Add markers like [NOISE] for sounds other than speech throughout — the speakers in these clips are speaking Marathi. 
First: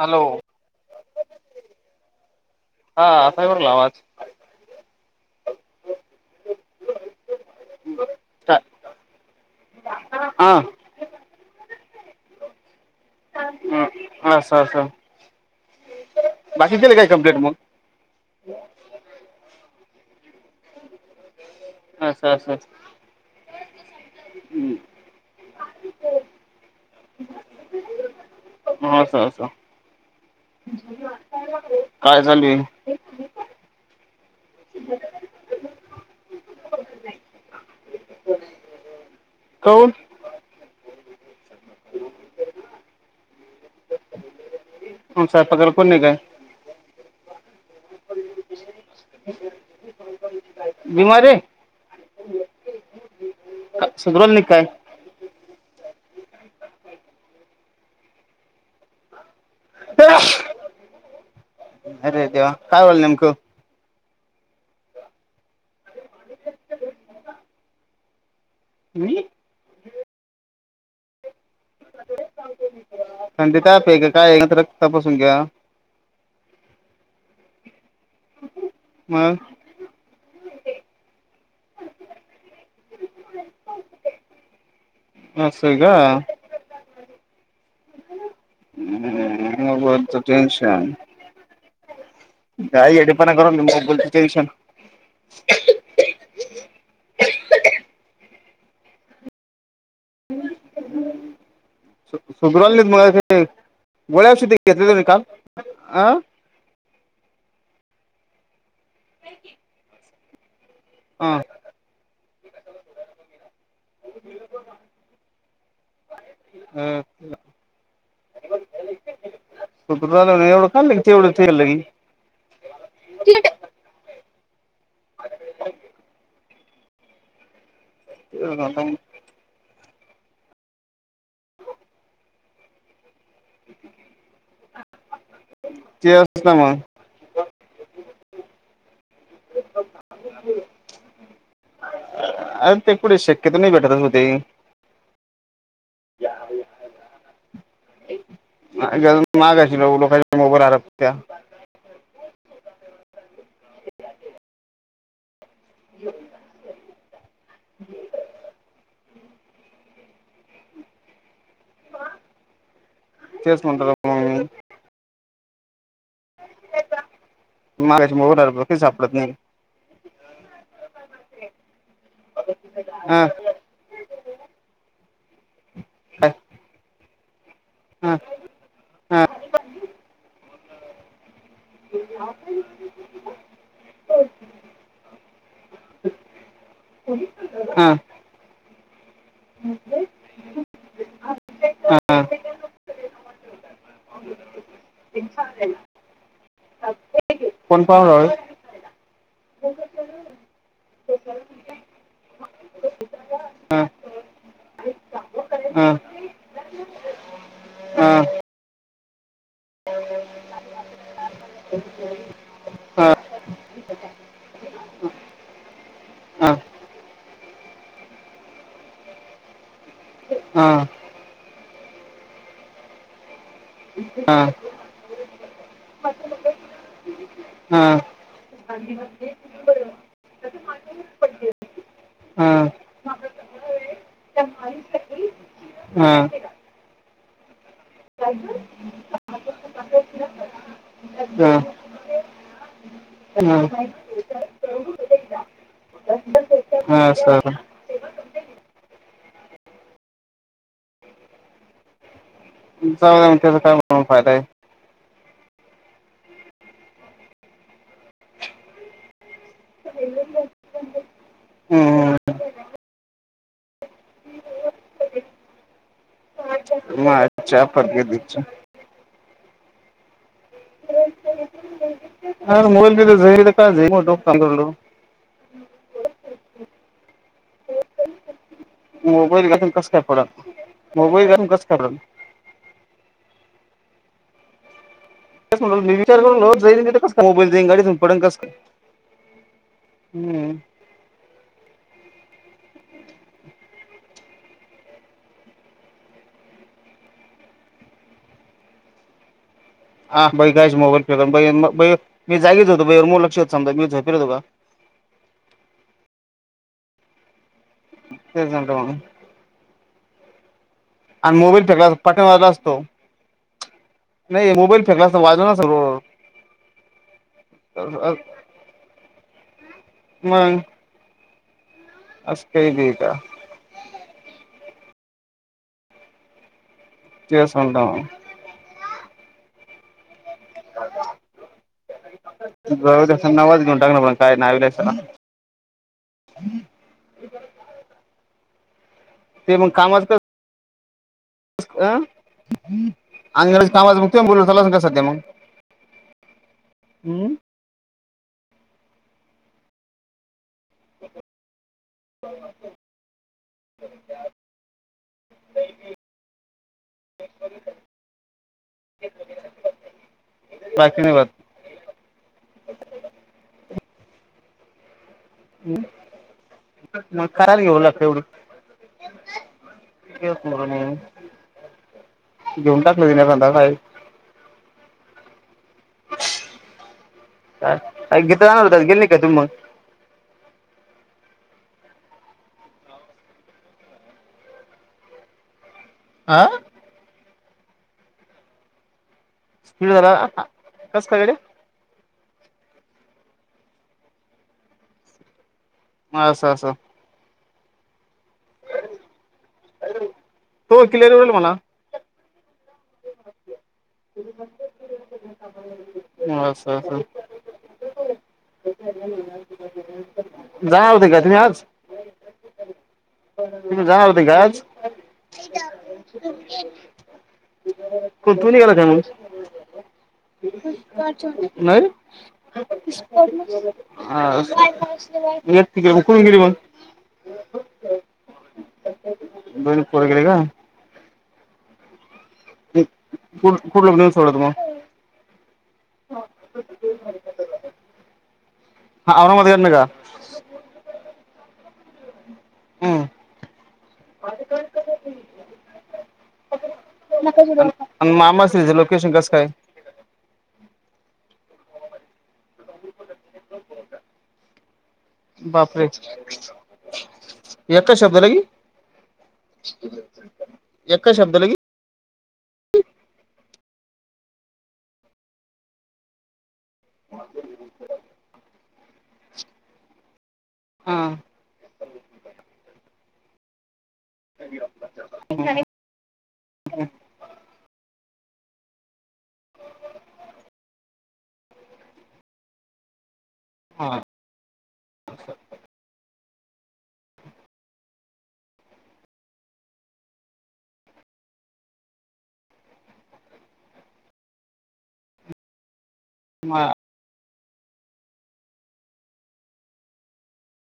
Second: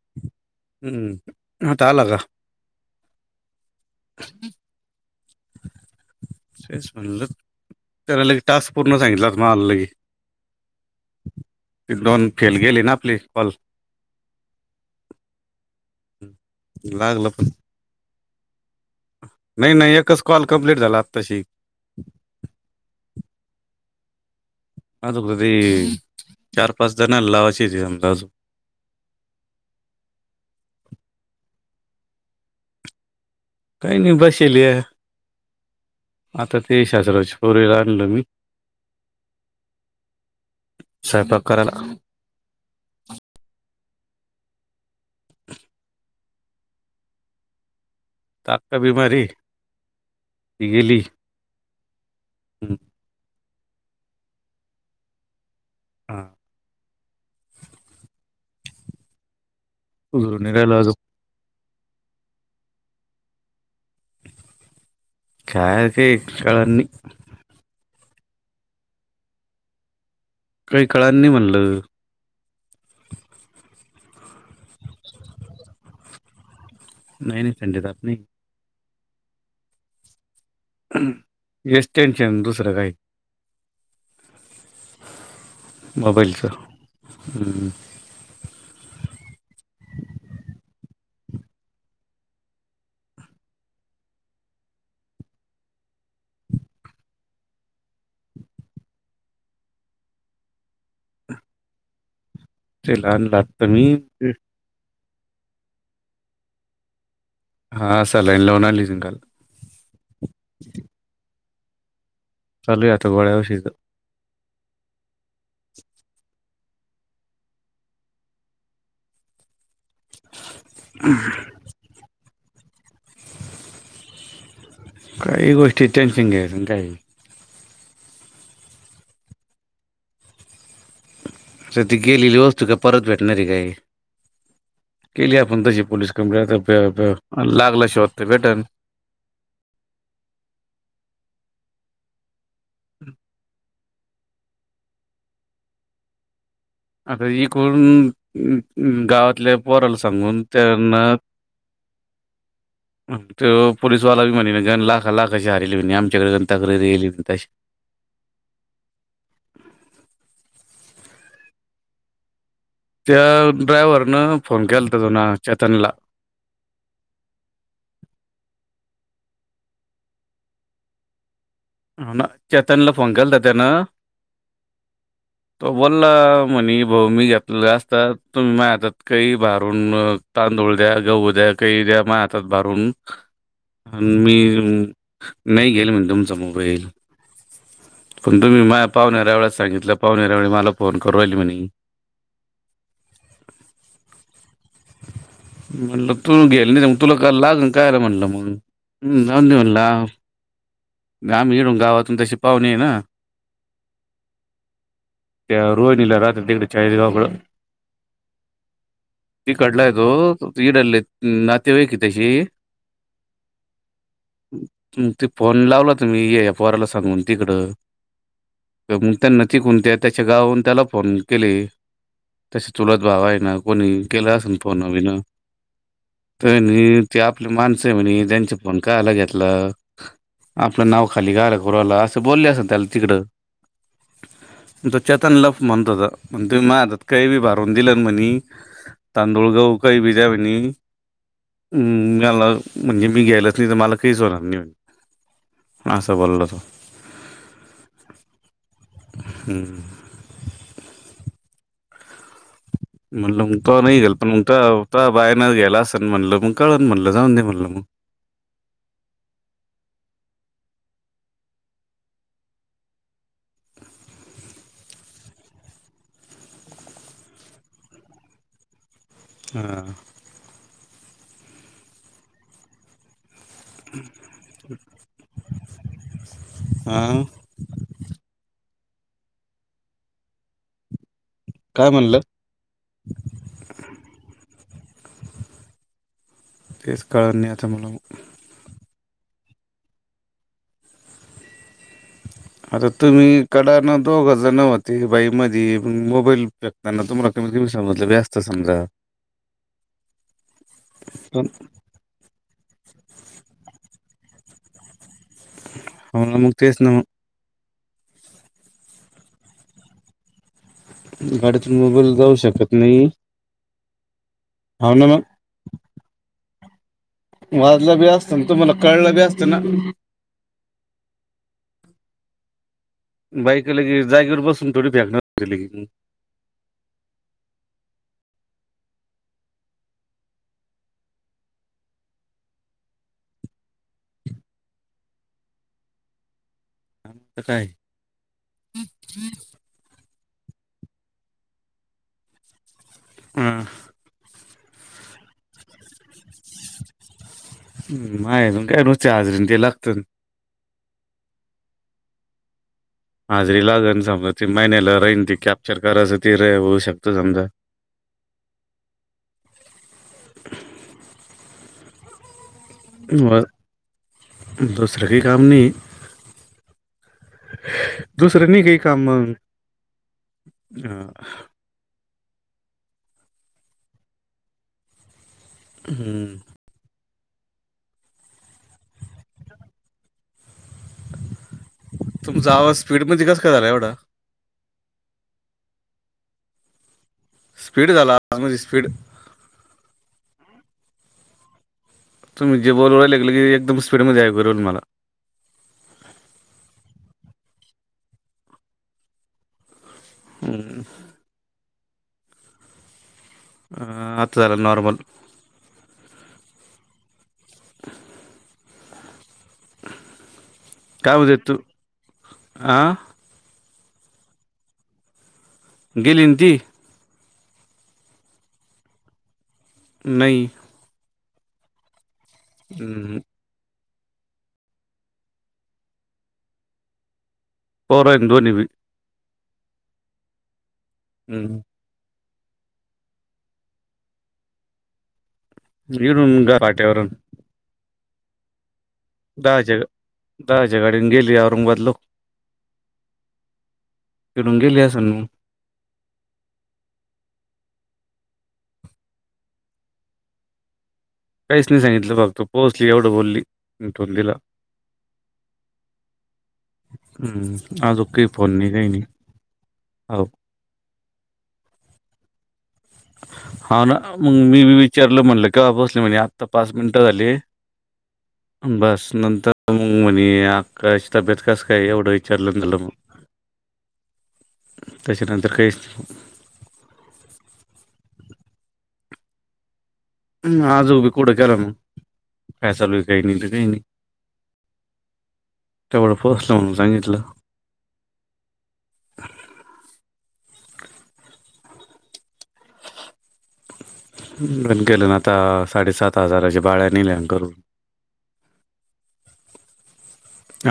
हॅलो हम्म हता आला का हा असा बरला आवाज तेच म्हणलं त्याला लगे तास् पूर्ण सांगितलं मल लगी हा. एक दोन फेल गेली ना आपली कॉल ह असं असं बाकी दिले काय लागलं कम्प्लेट पण मग नाही नाही एकच कॉल कम्प्लीट झाला तशी अचछा अज कदी चार पाच जना लावाश येतम अज ह काय चालू आहे काही नाही बसल आहे आता ते शास्रची पोरीला आणलो मी काऊन सहेपा कराला म साहे पगला कोण नाही काय ताका बीमारी ही गेली बिमार हम् सगरल न काय हा हो नरालाज अरे देव्हा काय बला नेमकं कायय काकाळनी हम् काही काळांनी म्हणलं थंडी त आप आहे का काय आहे तर रक् तपासून घ्या नाही नाही संडेदात नाही मग येच टेनशन दुसरं काही असं आहे का? मबलच्या हम हम्त टनशन गाई येडीपणा कर निल दिशन [INAUDIBLE] [INAUDIBLE] सुग्रवालत ते लहान का लागतं मी गोळ्यासध घेतले तुम्ही काल आह हा सल लईन लनलीजकाल हा चल तगोड्याव शगध [INAUDIBLE] हम् कत्र एवढं खल क ते एवढंलं काही गोष्टी टेन्शन घ्या काही ह तर त गेली वस्तू काय परत व णार रे काही केली आपण तशी पोलीस क तेच ना मग आता लागला शोत ट्रिबटन [INAUDIBLE] अरे ते कुढे शक्यत नाही भेटतच होते आता ज करण गावातल्या मागाशी पोरला लोकांच्या सांगून मोबाईल त्यांना हरपत्या ते पोललीस वाला भी म्हनी न घन लाख लाख कशी आरली बी नाही आमच्याकडेण तक्रारी येली बी तशीही त्या तेच म्हणतो ड्रायवररन फोन केला तज ना तनला मागाच्या मोग कही सापडत नाही. हो ना चेतनला फ हा केलतात ना. त बोल हा मनीभऊ मी जात. असतात तुम्ही मा आतात हा काही भारून तांदूळ द्या गहू द्या. काही त्या मा हातात भारून मी नाही गेल म्हण तुमसमोर हो हा पण तुम्ही मा पाहुणेऱ्या वेस सांगितलं पाहणे या्यावेळी मला फोन करवाल म्हणे. हां. म्हटलं तू गेल नाही मग तुला काल लाग कोण काय र पाहुणा म्हटलं मग रावळे हम्म ंदवला [UNINTELLIGIBLE] गम मिडून गावातून तशी पाहणे आहे ना. त्या हा रोहिनला राात्री तकड यले गळ हा त कडलाय तो इडलले नाते आहे कि तशी हा ते प [UNINTELLIGIBLE] लावला तुम्ही या हा हा एफआरला सांगून तिकडं मग त्यां न त कोणत्या आहेत. त्याच्या गाहून हा त्याला फोन केले तसे चुलत भावा आहे ना. कोणी केलं असे हा फोन विन ते आपली माणसं म्ह त्यांच्या पण काय आलं घेतलं. आपलं नाव खाली गार करूला असं बोलले असं ना हा त्याला तिकडं ण तो चेतन लफ म्हणतो हा म्हण तुम्ही मारतात काही बी भारवून दिल म्हणे. तांदूळगाव काही भ जवे नि हा हम मला म्हणजे मी घ्यायलाच हा. नाही तर मला काहीच होणार नाही म्ह हां असं बोलल त. हा सर हम्म जाऊ दे मग म्हणलंग त्याचा त काय नाही म्हणून गल पण फायदा आहे. मग त तो बायन गेला असन म्हणल मग कळन म्हणल जाऊन दे म्हणल मग [UNINTELLIGIBLE] हम्म अच्छा फक दिच्या हा अ मोबाईल झा काय झा ह म मोबाईल गाेून कस काय फडात मोबाईल घालून कसं काय पडल म्हणलं. स म्हट मी विचार करून जाईल तेच कस का कळत मोबाईल नाही आता देईन मला गाडी पड कस का हम्म. आता तुम्ही कड न दोघ हजार नव्हते बाई मध मोबाईल शेकताना तुम्हाला ष मल जास्त संग्रह हा बई कायच मोबाईल फे मी जागेच होत. दुबईर मग लक्ष समजा मी झपे तुघ मम्हाला मुक्तसना तेचट गाडी्यातून मोबाईल पाठीमागं जाऊ वाजला शकत असतो. नाही. नाही मोबाईल फेकला असत वाजव ना सग वाजलं बी असतं ना तुम्हाला कळलं बी असतं ना. मगं अस काही हे. बाई का लागच जागेवर बसून थोडी फ्याकणार होती. [UNINTELLIGIBLE] तेल सांडल. [UNINTELLIGIBLE] जाऊदे नवाच घेऊन टाकणार पण काय [UNINTELLIGIBLE] [UNINTELLIGIBLE] आत काय? ते मग कामच कर. [UNINTELLIGIBLE] हा चालन का सध्या मग, हम. मायजून काय रोजच हाजरीन ते लागतंन. [UNINTELLIGIBLE] हजरी लागल समजा ती महिन्याला राहीन ती कॅप्चर करायचं ती र होऊ शकत समजा. [INAUDIBLE] बाकी नाही वात म, दुसर काही काम नाही. मग कायला घेऊ लागत एवढी दुसरं नाही का काम म. [UNINTELLIGIBLE] घेऊन टाकलं [UNINTELLIGIBLE] हम्म. [UNINTELLIGIBLE] तुमचा आवाज स्पीड मध्ये कस काय झाला एवढा. आ. स्पीड झाला, म्हणजे स्पीड. स्पीड झाला, कस काय रे? तुम्ही जे बोल वयला लागेलं की एकदम स्पीडमध्ये [UNINTELLIGIBLE] मला. म असो असो. हम्म. [UNINTELLIGIBLE] म्हणा आता झाला नॉर्मल. म असा [UNINTELLIGIBLE] [INAUDIBLE] जा होते का तुम्ही आज. आं. तुम्ही जाणार होते का आज. गेली ना ती कुणी गेला त्यावेळेस नई. नाही हम्म. [UNINTELLIGIBLE] हा [UNINTELLIGIBLE] पोरं आहे ना दोन्ही बी दोन पोरगे काय? हम्म. कु कुठ [UNINTELLIGIBLE] सोड [UNINTELLIGIBLE] इर ऊन घाट्यावरून. हा औरंगाबादकडनं दहाच्या, का दहाच्या गाडीने गेली औरंगाबादल हम्म [UNINTELLIGIBLE] आणि मामाच हिज लोकेशन कसं काय? काहीच नाही सांगितलं बघ तू पोहोचली एवढं बोलली आणि ठेवून दिला. बापरे, हम्म. एका अजून काही शब्दला फोन नाही काही नाही हो [UNINTELLIGIBLE] एका शब्दला [UNINTELLIGIBLE] हा ना, मग मी बी विचारलं म्हणल कावा बसली आता पाच मिनटं झाली. बस नंतर मग म्हणे हा अकाशी तब्येत कसं काय एवढं विचारलंंतलं मग त्याच्यानंतर काही हम आजूबी कुठं केला म फैसाल व हा ोसलं म्हणून सांगितलं. पण केलं ना आता साडेसात हजारच्या म- बाळ्या नेल्या करून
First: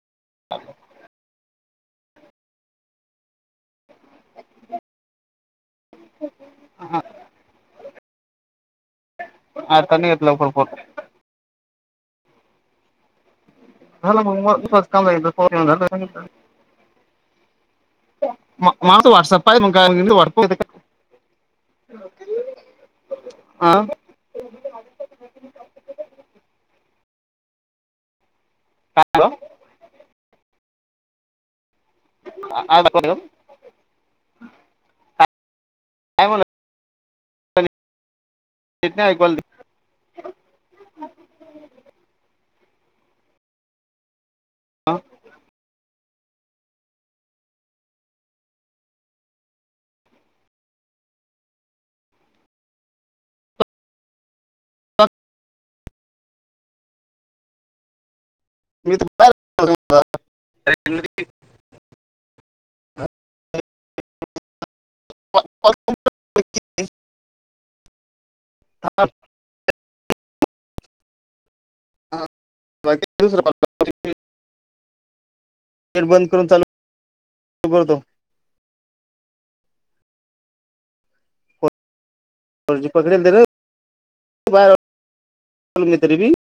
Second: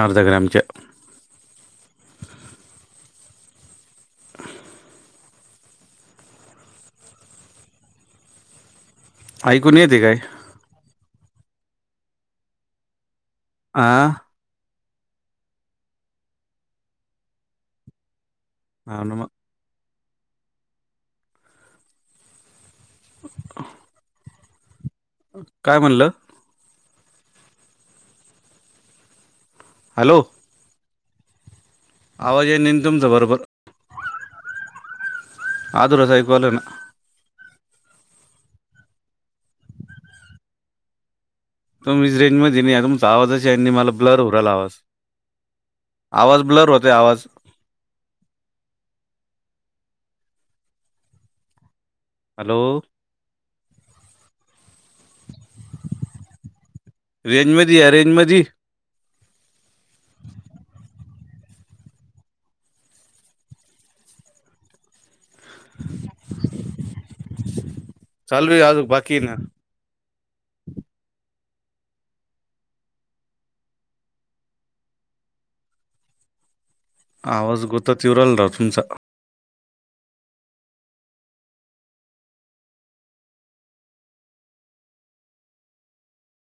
अर्ध ग्रॅमचे हा. ऐकून येते आतानी काय घेतलं फरपोट हा झालं मग म का झालं हा म ना मग वॉट्सअप का वाटपते का? हा. काय म्हणलं? हा हॅलो हॅलो. आवाज ये आ- निंद आ- तुमचं काय बरोबर आद र सईकवाले म्हणलं ना [UNINTELLIGIBLE] तुम्ही रेंज मध्ये नाही तुमचा आवाजच आहे मला ब्लर हुरायला आवाज आवाज ब्लर होते आवाज हॅलो. रेंज मध या रेंज मध [UNINTELLIGIBLE] चालवी आज बाकी ना [UNINTELLIGIBLE] बंद करून चालू आवाज गोता करतो येउ राव तुमचा ी पकडला र बार तरीबी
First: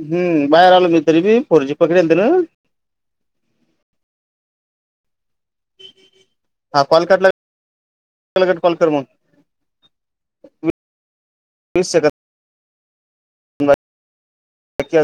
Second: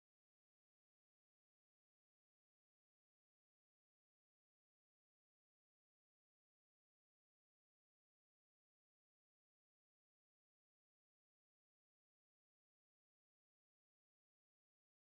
हम्म बाहेर आलं की तरी बी फोरजी पकडंत ना हा कॉल काला कॉल कर मग वीस सेंकद [UNINTELLIGIBLE]